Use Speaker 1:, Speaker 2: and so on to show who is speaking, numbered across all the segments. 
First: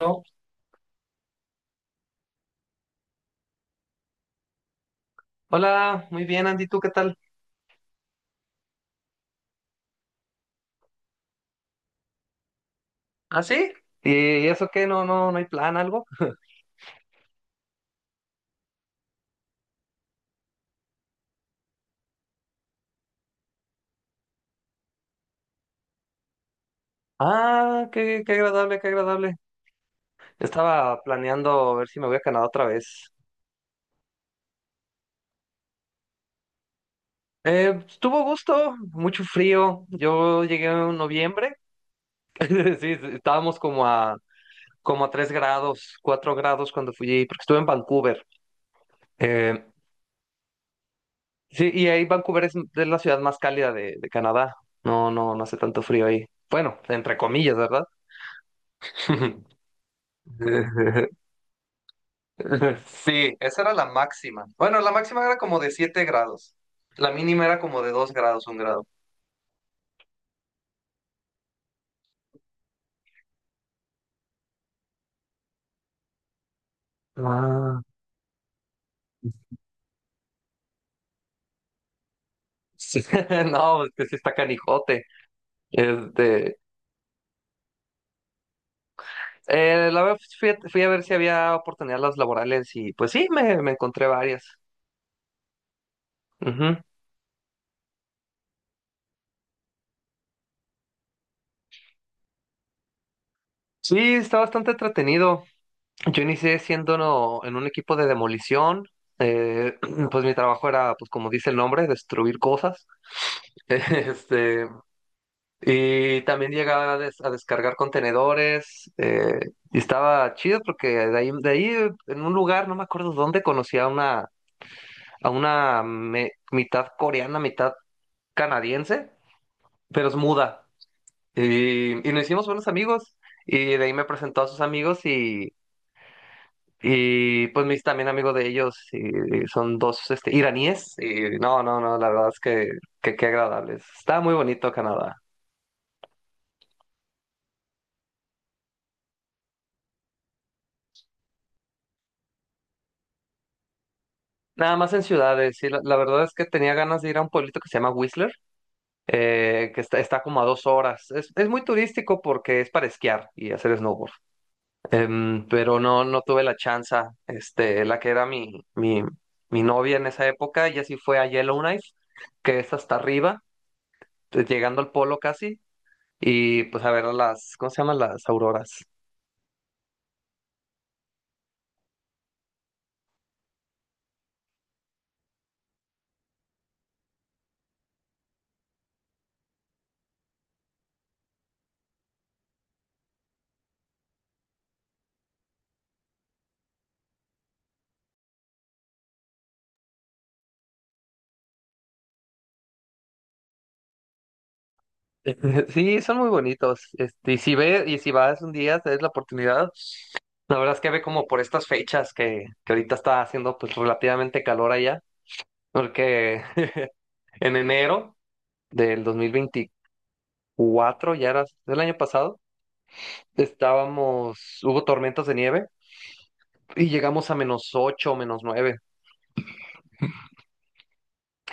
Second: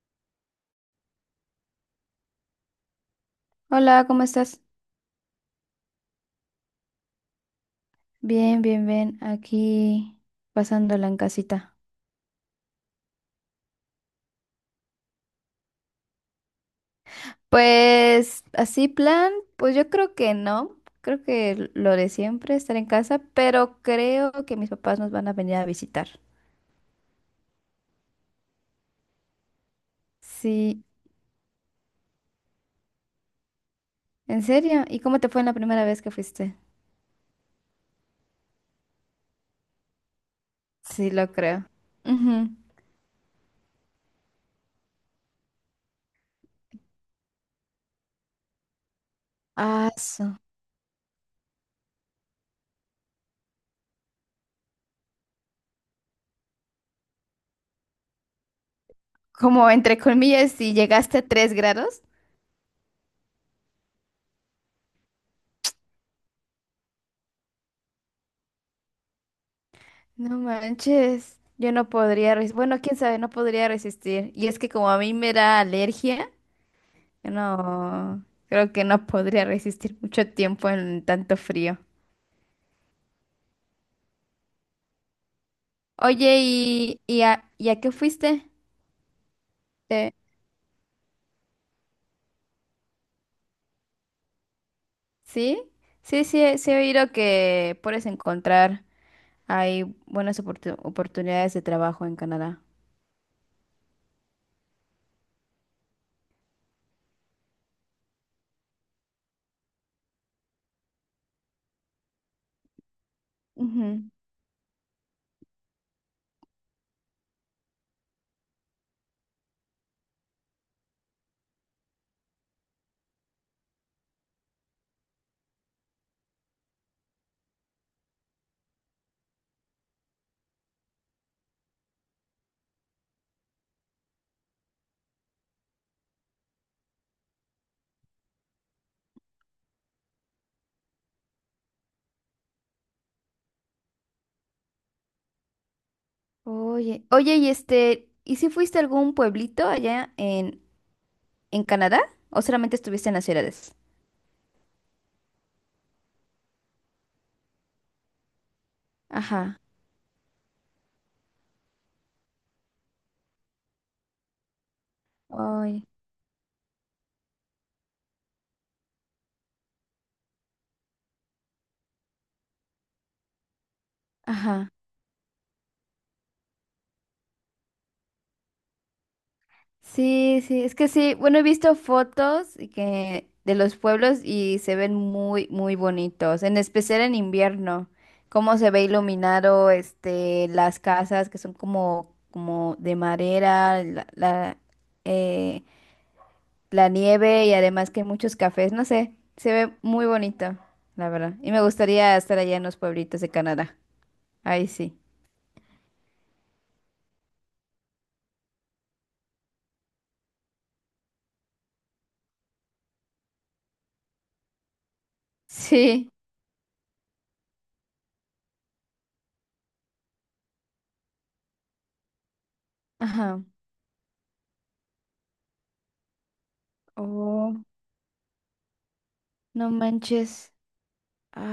Speaker 1: No.
Speaker 2: Hola, ¿cómo estás?
Speaker 1: Hola, muy bien, Andy, ¿tú qué tal?
Speaker 2: Bien, bien, bien. Aquí pasándola en casita.
Speaker 1: ¿Ah, sí? ¿Y eso qué? ¿No, no, no hay plan, algo?
Speaker 2: Pues así plan, pues yo creo que no. Creo que lo de siempre, estar en casa, pero creo que mis papás nos van a venir a visitar.
Speaker 1: Ah, qué agradable, qué agradable.
Speaker 2: Sí,
Speaker 1: Estaba planeando ver si me voy a Canadá otra vez.
Speaker 2: ¿en serio? ¿Y cómo te fue en la primera vez que fuiste?
Speaker 1: Estuvo a gusto, mucho frío. Yo llegué en
Speaker 2: Sí, lo
Speaker 1: noviembre.
Speaker 2: creo. Ujú.
Speaker 1: Sí, sí, estábamos como a 3 grados, 4 grados cuando fui, porque estuve en Vancouver. Eh,
Speaker 2: Ah,
Speaker 1: sí, y ahí Vancouver es la ciudad más cálida de Canadá. No, no, no hace tanto frío ahí. Bueno, entre comillas, ¿verdad?
Speaker 2: Como entre comillas, si llegaste a 3 grados.
Speaker 1: Sí, esa era la máxima. Bueno, la máxima era como de 7 grados. La mínima era como de 2 grados, 1 grado.
Speaker 2: No manches, yo no podría resistir. Bueno, quién sabe, no podría resistir. Y es que como a mí me da alergia.
Speaker 1: Ah.
Speaker 2: No, creo que no podría resistir mucho tiempo en tanto frío.
Speaker 1: Sí, no, es que sí está canijote.
Speaker 2: Oye,
Speaker 1: Este,
Speaker 2: ¿y a qué fuiste?
Speaker 1: la
Speaker 2: Eh,
Speaker 1: vez fui a ver si había oportunidades laborales y pues sí, me encontré varias.
Speaker 2: ¿Sí? Sí, sí, sí
Speaker 1: Ujú.
Speaker 2: he oído que puedes encontrar hay buenas oportunidades de trabajo en Canadá.
Speaker 1: Sí, está bastante entretenido. Yo inicié siendo en un equipo de demolición. Eh, pues mi trabajo era, pues como dice el nombre, destruir cosas.
Speaker 2: Ujú.
Speaker 1: Este, y también llegaba a descargar contenedores. Y estaba chido porque de ahí, en un lugar, no me acuerdo dónde, conocí a una mitad coreana, mitad canadiense, pero es muda. Y nos hicimos buenos amigos. Y de ahí me presentó a sus amigos y pues me hice también amigo de ellos. Y, son dos este, iraníes. Y no, no, no, la verdad es que qué agradables. Está muy bonito Canadá.
Speaker 2: Oye, oye, y este, ¿y si fuiste a algún pueblito allá en, Canadá? ¿O solamente estuviste en las ciudades?
Speaker 1: Nada más en ciudades, sí. La verdad es que tenía ganas de ir a un pueblito que se llama Whistler,
Speaker 2: Ajá.
Speaker 1: que está, está como a 2 horas. Es muy turístico porque es para esquiar y hacer snowboard. Pero
Speaker 2: Oye,
Speaker 1: no, no tuve la chance. Este, la que era mi, mi novia en esa época, ella sí fue a Yellowknife, que es hasta arriba, pues,
Speaker 2: ajá.
Speaker 1: llegando al polo casi, y pues a ver las, ¿cómo se llaman? Las auroras.
Speaker 2: Sí, sí, es que sí, bueno, he visto fotos y que de los pueblos y se ven muy, muy bonitos, en especial en invierno, cómo se ve iluminado, este, las casas que son como, como de madera, eh, la nieve y además que hay muchos cafés, no sé, se ve muy bonito, la verdad. Y me gustaría estar allá en los pueblitos de Canadá. Ahí sí.
Speaker 1: Sí, son muy bonitos. Este, y si vas un día, te des la oportunidad. La verdad es que ve como por estas fechas que ahorita está haciendo pues relativamente calor allá,
Speaker 2: Sí.
Speaker 1: porque en enero del 2024 ya era el año pasado,
Speaker 2: Ajá.
Speaker 1: estábamos, hubo tormentas de nieve y llegamos a
Speaker 2: Oh,
Speaker 1: -8 o -9
Speaker 2: no manches.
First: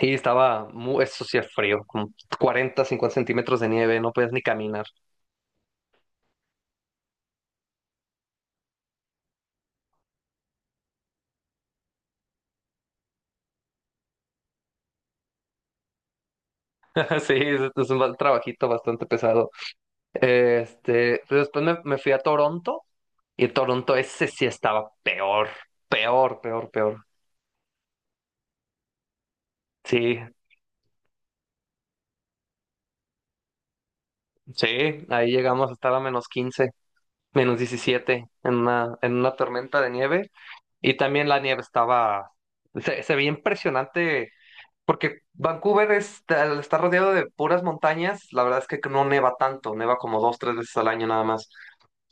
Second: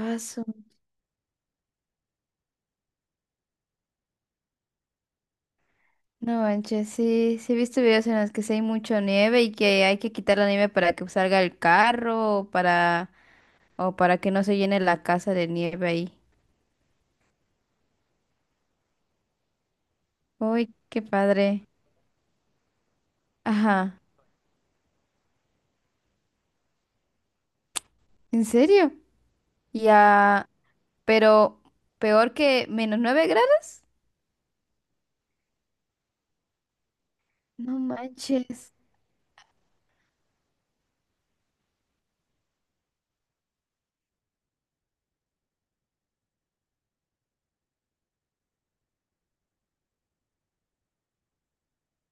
Speaker 1: y estaba, eso sí es frío, como 40, 50 centímetros de nieve, no podías ni caminar.
Speaker 2: no manches, sí, sí he visto videos en los que sí hay mucha nieve y que hay que quitar la nieve para que salga el carro o para que no se llene la casa de nieve ahí.
Speaker 1: Sí, es un trabajito bastante pesado.
Speaker 2: Uy, qué
Speaker 1: Este, pero después
Speaker 2: padre.
Speaker 1: me fui a Toronto y Toronto
Speaker 2: Ajá,
Speaker 1: ese sí estaba peor, peor, peor, peor.
Speaker 2: ¿en serio?
Speaker 1: Sí,
Speaker 2: Ya, pero peor que -9 grados.
Speaker 1: sí, ahí llegamos a estar a -15, menos
Speaker 2: No
Speaker 1: diecisiete,
Speaker 2: manches.
Speaker 1: en una tormenta de nieve. Y también la nieve estaba, se veía impresionante porque Vancouver está, al estar rodeado de puras montañas, la verdad es que no neva tanto, neva como dos, tres veces al año nada más.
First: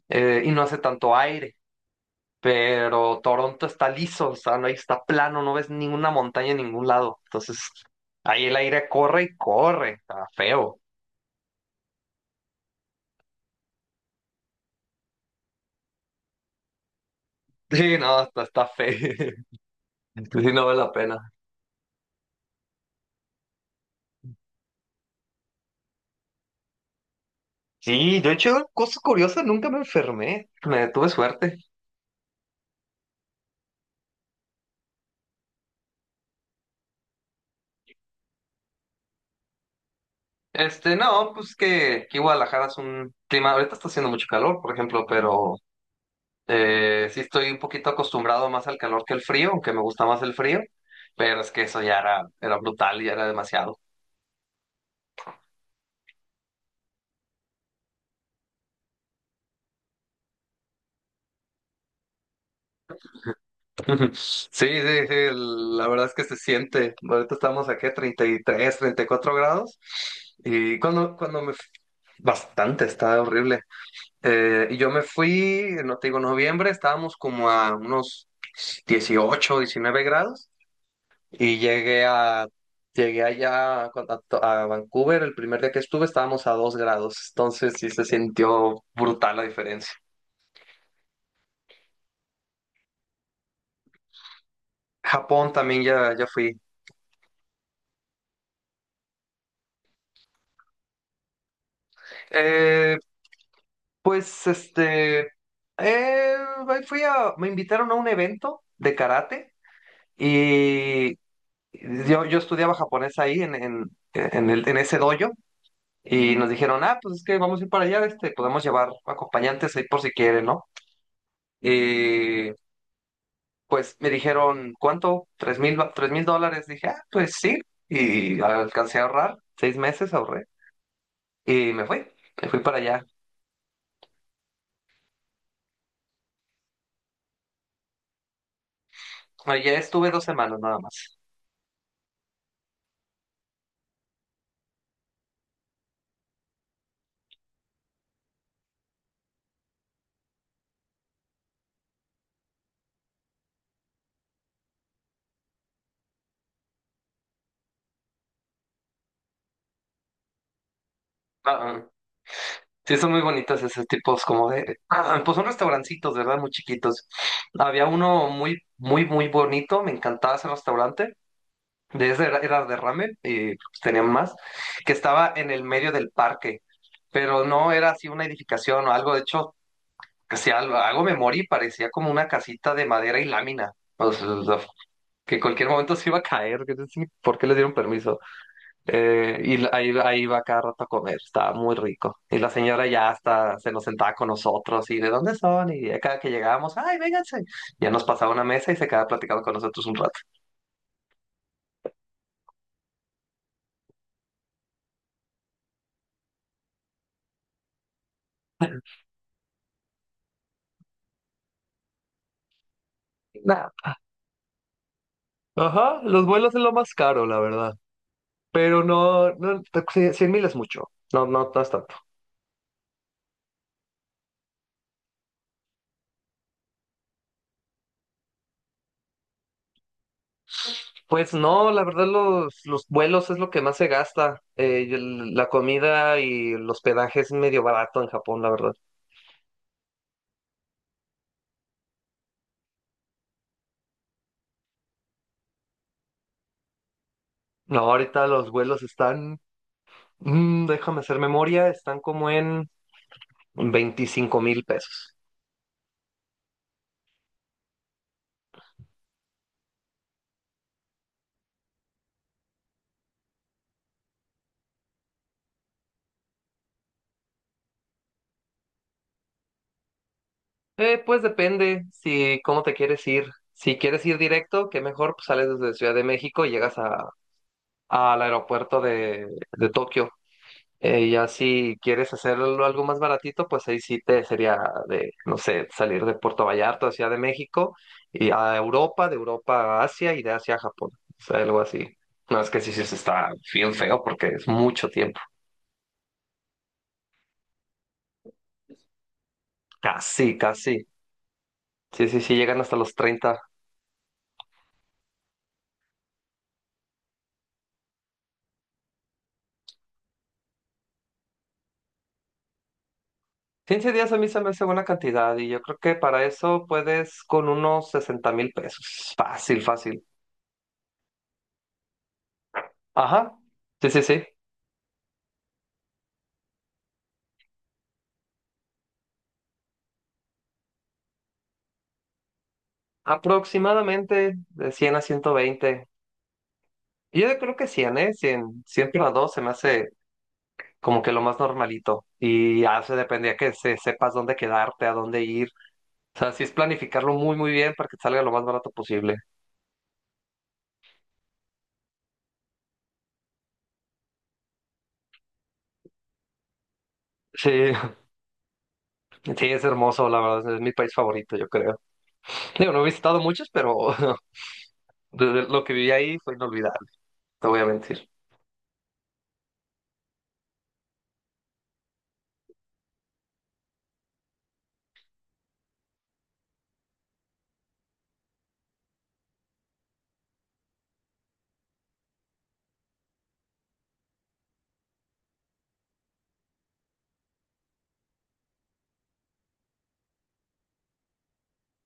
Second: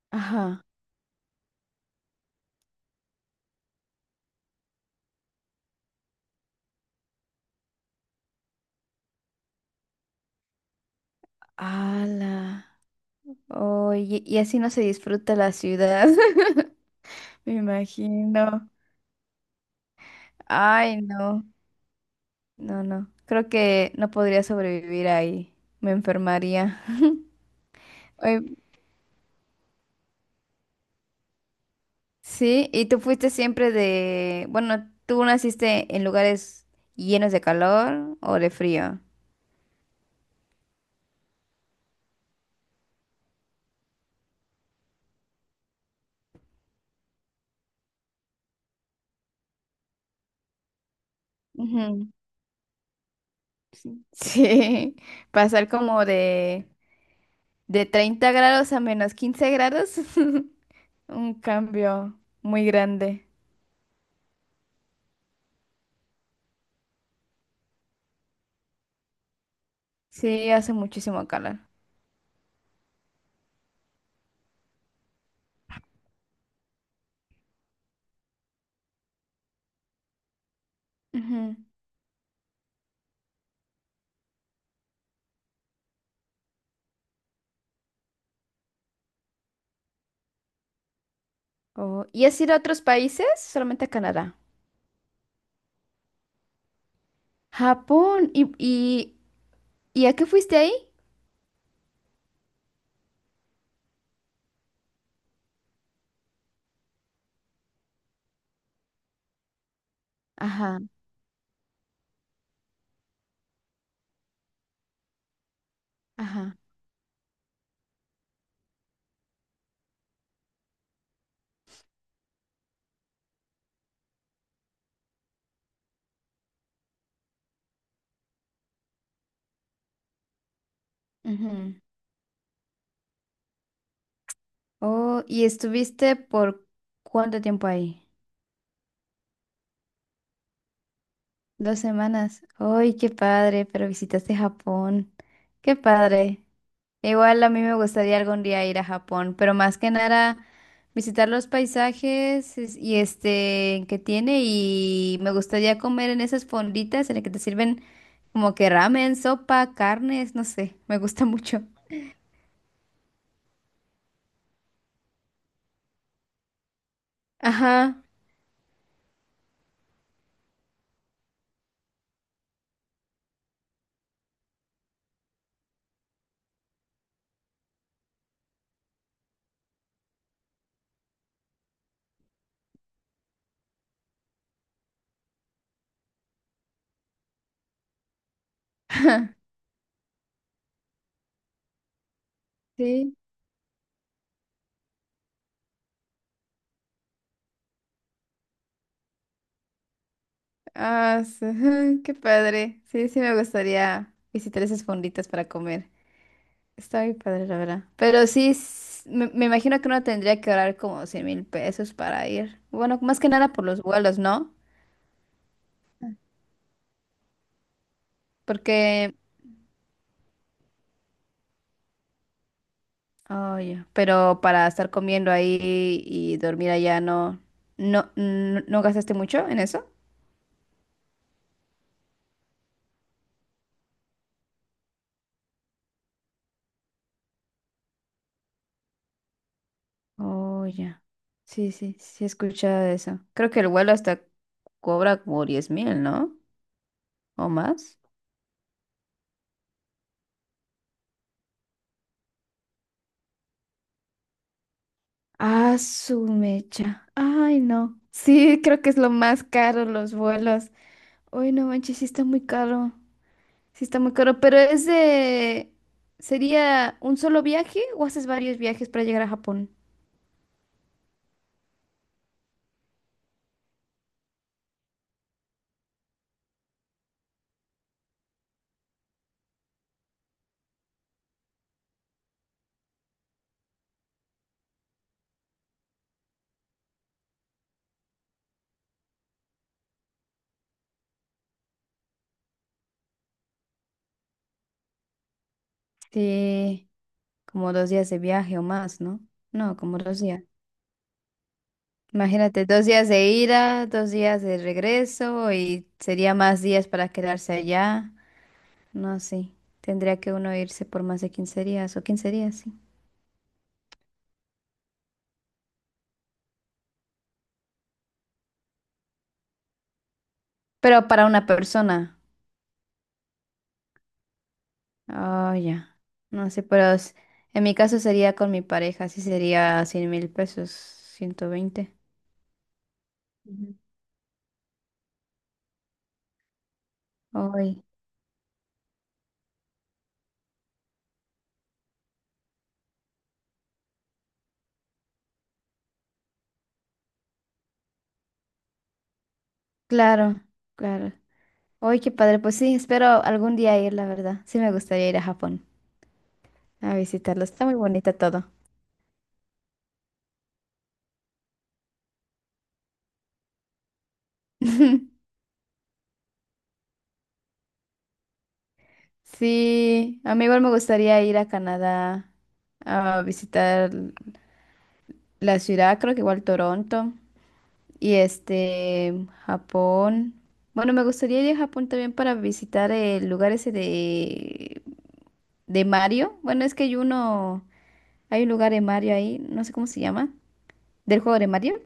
Speaker 1: Y no
Speaker 2: Ajá.
Speaker 1: hace tanto aire, pero Toronto está liso, o sea, no, está plano, no ves ninguna montaña en ningún lado. Entonces, ahí el aire corre y corre, está feo.
Speaker 2: Ala. Oye, y así no se disfruta la ciudad. Me
Speaker 1: Sí, no, está
Speaker 2: imagino.
Speaker 1: feo. Sí, no vale la
Speaker 2: Ay,
Speaker 1: pena.
Speaker 2: no. No, no. Creo que no podría sobrevivir ahí. Me enfermaría.
Speaker 1: Sí, yo he
Speaker 2: Oye,
Speaker 1: hecho cosas curiosas, nunca me enfermé, me tuve suerte.
Speaker 2: sí, y tú fuiste siempre de... Bueno, ¿tú naciste en lugares llenos de calor o de frío?
Speaker 1: Este, no, pues que Guadalajara es un clima, ahorita está haciendo mucho calor, por ejemplo, pero sí estoy un poquito acostumbrado más al calor que al frío, aunque me gusta más el frío, pero es que eso ya
Speaker 2: Ujú.
Speaker 1: era, era brutal, ya era demasiado.
Speaker 2: Sí, sí, pasar como de 30 grados a -15 grados, un cambio muy grande.
Speaker 1: Sí, sí, sí, la verdad es que se siente, ahorita estamos aquí a 33, 34 grados
Speaker 2: Sí, hace
Speaker 1: y cuando,
Speaker 2: muchísimo
Speaker 1: cuando me...
Speaker 2: calor.
Speaker 1: Bastante, está horrible. Y yo me fui, no te digo, noviembre, estábamos como a unos 18, 19 grados
Speaker 2: Ujú.
Speaker 1: y llegué allá a Vancouver, el primer día que estuve estábamos a 2 grados, entonces sí se sintió brutal la diferencia.
Speaker 2: Oh, ¿y has ido a otros países? Solamente a Canadá.
Speaker 1: Japón también ya, ya fui.
Speaker 2: Japón. ¿Y a qué fuiste ahí?
Speaker 1: Eh, pues este, eh, ahí me invitaron a un evento de karate
Speaker 2: Ajá,
Speaker 1: y yo estudiaba japonés ahí en ese dojo. Y nos
Speaker 2: ajá.
Speaker 1: dijeron, ah, pues es que vamos a ir para allá, este, podemos llevar acompañantes ahí por si quieren, ¿no? Y pues me dijeron, ¿cuánto? $3,000. Dije, ah, pues sí. Y alcancé a ahorrar, 6 meses ahorré. Y
Speaker 2: Ujú.
Speaker 1: me fui para allá.
Speaker 2: Oh, ¿y estuviste por cuánto tiempo ahí?
Speaker 1: Allá estuve 2 semanas nada más.
Speaker 2: 2 semanas. ¡Ay, qué padre! Pero visitaste Japón. ¡Qué padre! Igual a mí me gustaría algún día ir a Japón, pero más que nada visitar los paisajes y este que tiene y me gustaría comer en esas fonditas en las que te sirven como que ramen, sopa, carnes, no sé, me gusta
Speaker 1: Ah,
Speaker 2: mucho.
Speaker 1: ah. Sí, son muy bonitas esos tipos como de... pues son restaurancitos, ¿verdad? Muy chiquitos. Había
Speaker 2: Ajá.
Speaker 1: uno muy, muy, muy bonito, me encantaba ese restaurante de ese era, era de ramen y pues, tenían más, que estaba en el medio del parque, pero no era así una edificación o algo, de hecho, que si algo, algo me morí, parecía como una casita de madera y lámina, o sea, que en cualquier momento se iba a caer, que no sé, ¿por qué les dieron permiso? Eh, y ahí, ahí iba cada rato a comer, estaba muy rico. Y la señora ya
Speaker 2: Sí.
Speaker 1: hasta se nos sentaba con nosotros y ¿de dónde son? Y cada que llegábamos, ¡ay, vénganse! Ya nos pasaba una mesa y se quedaba platicando con nosotros un rato.
Speaker 2: Ah, sí, qué padre. Sí, sí me gustaría visitar esas fonditas para comer. Está muy padre, la verdad. Pero sí, me imagino que uno tendría que ahorrar como 100 mil pesos para ir. Bueno, más que nada por
Speaker 1: Nada,
Speaker 2: los vuelos, ¿no?
Speaker 1: ajá, los vuelos es lo más caro, la verdad. Pero
Speaker 2: Porque,
Speaker 1: no, no, 100,000 es mucho. No, no, no es tanto.
Speaker 2: oh, ya, pero para estar comiendo ahí y dormir allá, ¿no? ¿No, no, no gastaste mucho en eso?
Speaker 1: Pues no, la verdad los vuelos es lo que más se gasta. Y la comida y el hospedaje es medio barato en Japón, la verdad.
Speaker 2: Oh, ya. Sí, sí, sí he escuchado eso. Creo que el vuelo hasta cobra como 10,000, ¿no? ¿O
Speaker 1: No,
Speaker 2: más?
Speaker 1: ahorita los vuelos están, déjame hacer memoria, están como en 25,000 pesos.
Speaker 2: Ah, su mecha. Ay, no. Sí, creo que es lo más caro los vuelos. Uy, no manches, sí está muy caro. Sí está muy caro, pero es de... ¿Sería un solo viaje o haces varios viajes para llegar a Japón?
Speaker 1: Pues depende si cómo te quieres ir. Si quieres ir directo, que mejor, pues sales desde Ciudad de México y llegas al aeropuerto de Tokio. Ya si quieres hacerlo algo más baratito, pues ahí sí te sería de, no sé, salir de Puerto Vallarta a Ciudad de México y a Europa, de Europa a Asia y de Asia a Japón. O sea, algo así. No, es que sí, sí, se está bien feo porque es mucho tiempo.
Speaker 2: Sí, como 2 días de viaje o más, ¿no? No, como dos
Speaker 1: Casi,
Speaker 2: días.
Speaker 1: casi. Sí, sí, sí, llegan
Speaker 2: Imagínate,
Speaker 1: hasta
Speaker 2: dos
Speaker 1: los
Speaker 2: días de
Speaker 1: 30.
Speaker 2: ida, 2 días de regreso y sería más días para quedarse allá. No, sí. Tendría que uno irse por más de 15 días o 15 días, sí.
Speaker 1: 15 días a mí se me hace buena cantidad y yo creo que para eso puedes con unos 60,000 pesos. Fácil, fácil.
Speaker 2: Pero para una persona.
Speaker 1: Ajá. Sí, sí, sí.
Speaker 2: Oh, ya. No sé, pero en mi caso sería con mi pareja, sí sería 100,000 pesos, 120. Ujú.
Speaker 1: Aproximadamente de 100 a 120. Yo creo que
Speaker 2: Hoy,
Speaker 1: cien, ¿eh? Cien, 100 para 2 se me hace como que lo más normalito. Y ya se dependía sepas dónde quedarte, a dónde ir. O sea, sí es planificarlo muy, muy bien para que te salga lo más barato posible.
Speaker 2: claro, claro. Hoy, qué padre. Pues sí, espero algún día ir, la verdad. Sí, me gustaría ir a Japón a visitarlo.
Speaker 1: Sí,
Speaker 2: Está muy bonito todo.
Speaker 1: sí, es hermoso, la verdad. Es mi país favorito, yo creo. Digo, no he visitado muchos, pero desde lo que viví ahí fue inolvidable, te voy a mentir.
Speaker 2: Sí, a mí igual me gustaría ir a Canadá a visitar la ciudad, creo que igual Toronto. Y este, Japón. Bueno, me gustaría ir a Japón también para visitar el lugar ese de Mario. Bueno, es que hay uno, hay un lugar de Mario ahí, no sé cómo se llama, del juego de Mario.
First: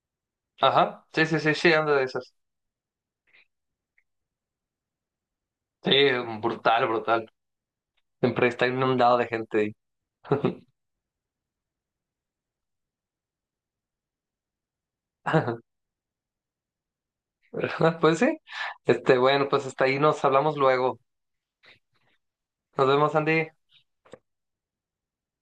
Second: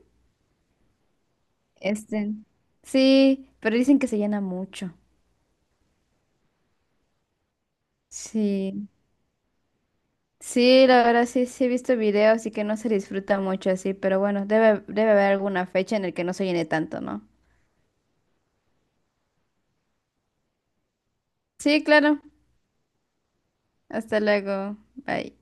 Speaker 1: Ajá, sí, sí, sí, sí, ando de esas.
Speaker 2: Este, sí, pero dicen que se llena mucho.
Speaker 1: Sí, brutal, brutal. Siempre está
Speaker 2: Sí,
Speaker 1: inundado de gente ahí.
Speaker 2: sí, la verdad sí, sí he visto videos y que no se disfruta mucho así, pero bueno, debe haber alguna fecha en la que no se llene tanto, ¿no?
Speaker 1: Pues sí. Este, bueno, pues hasta ahí nos hablamos luego.
Speaker 2: Sí, claro.
Speaker 1: Nos vemos, Andy.
Speaker 2: Hasta luego. Bye.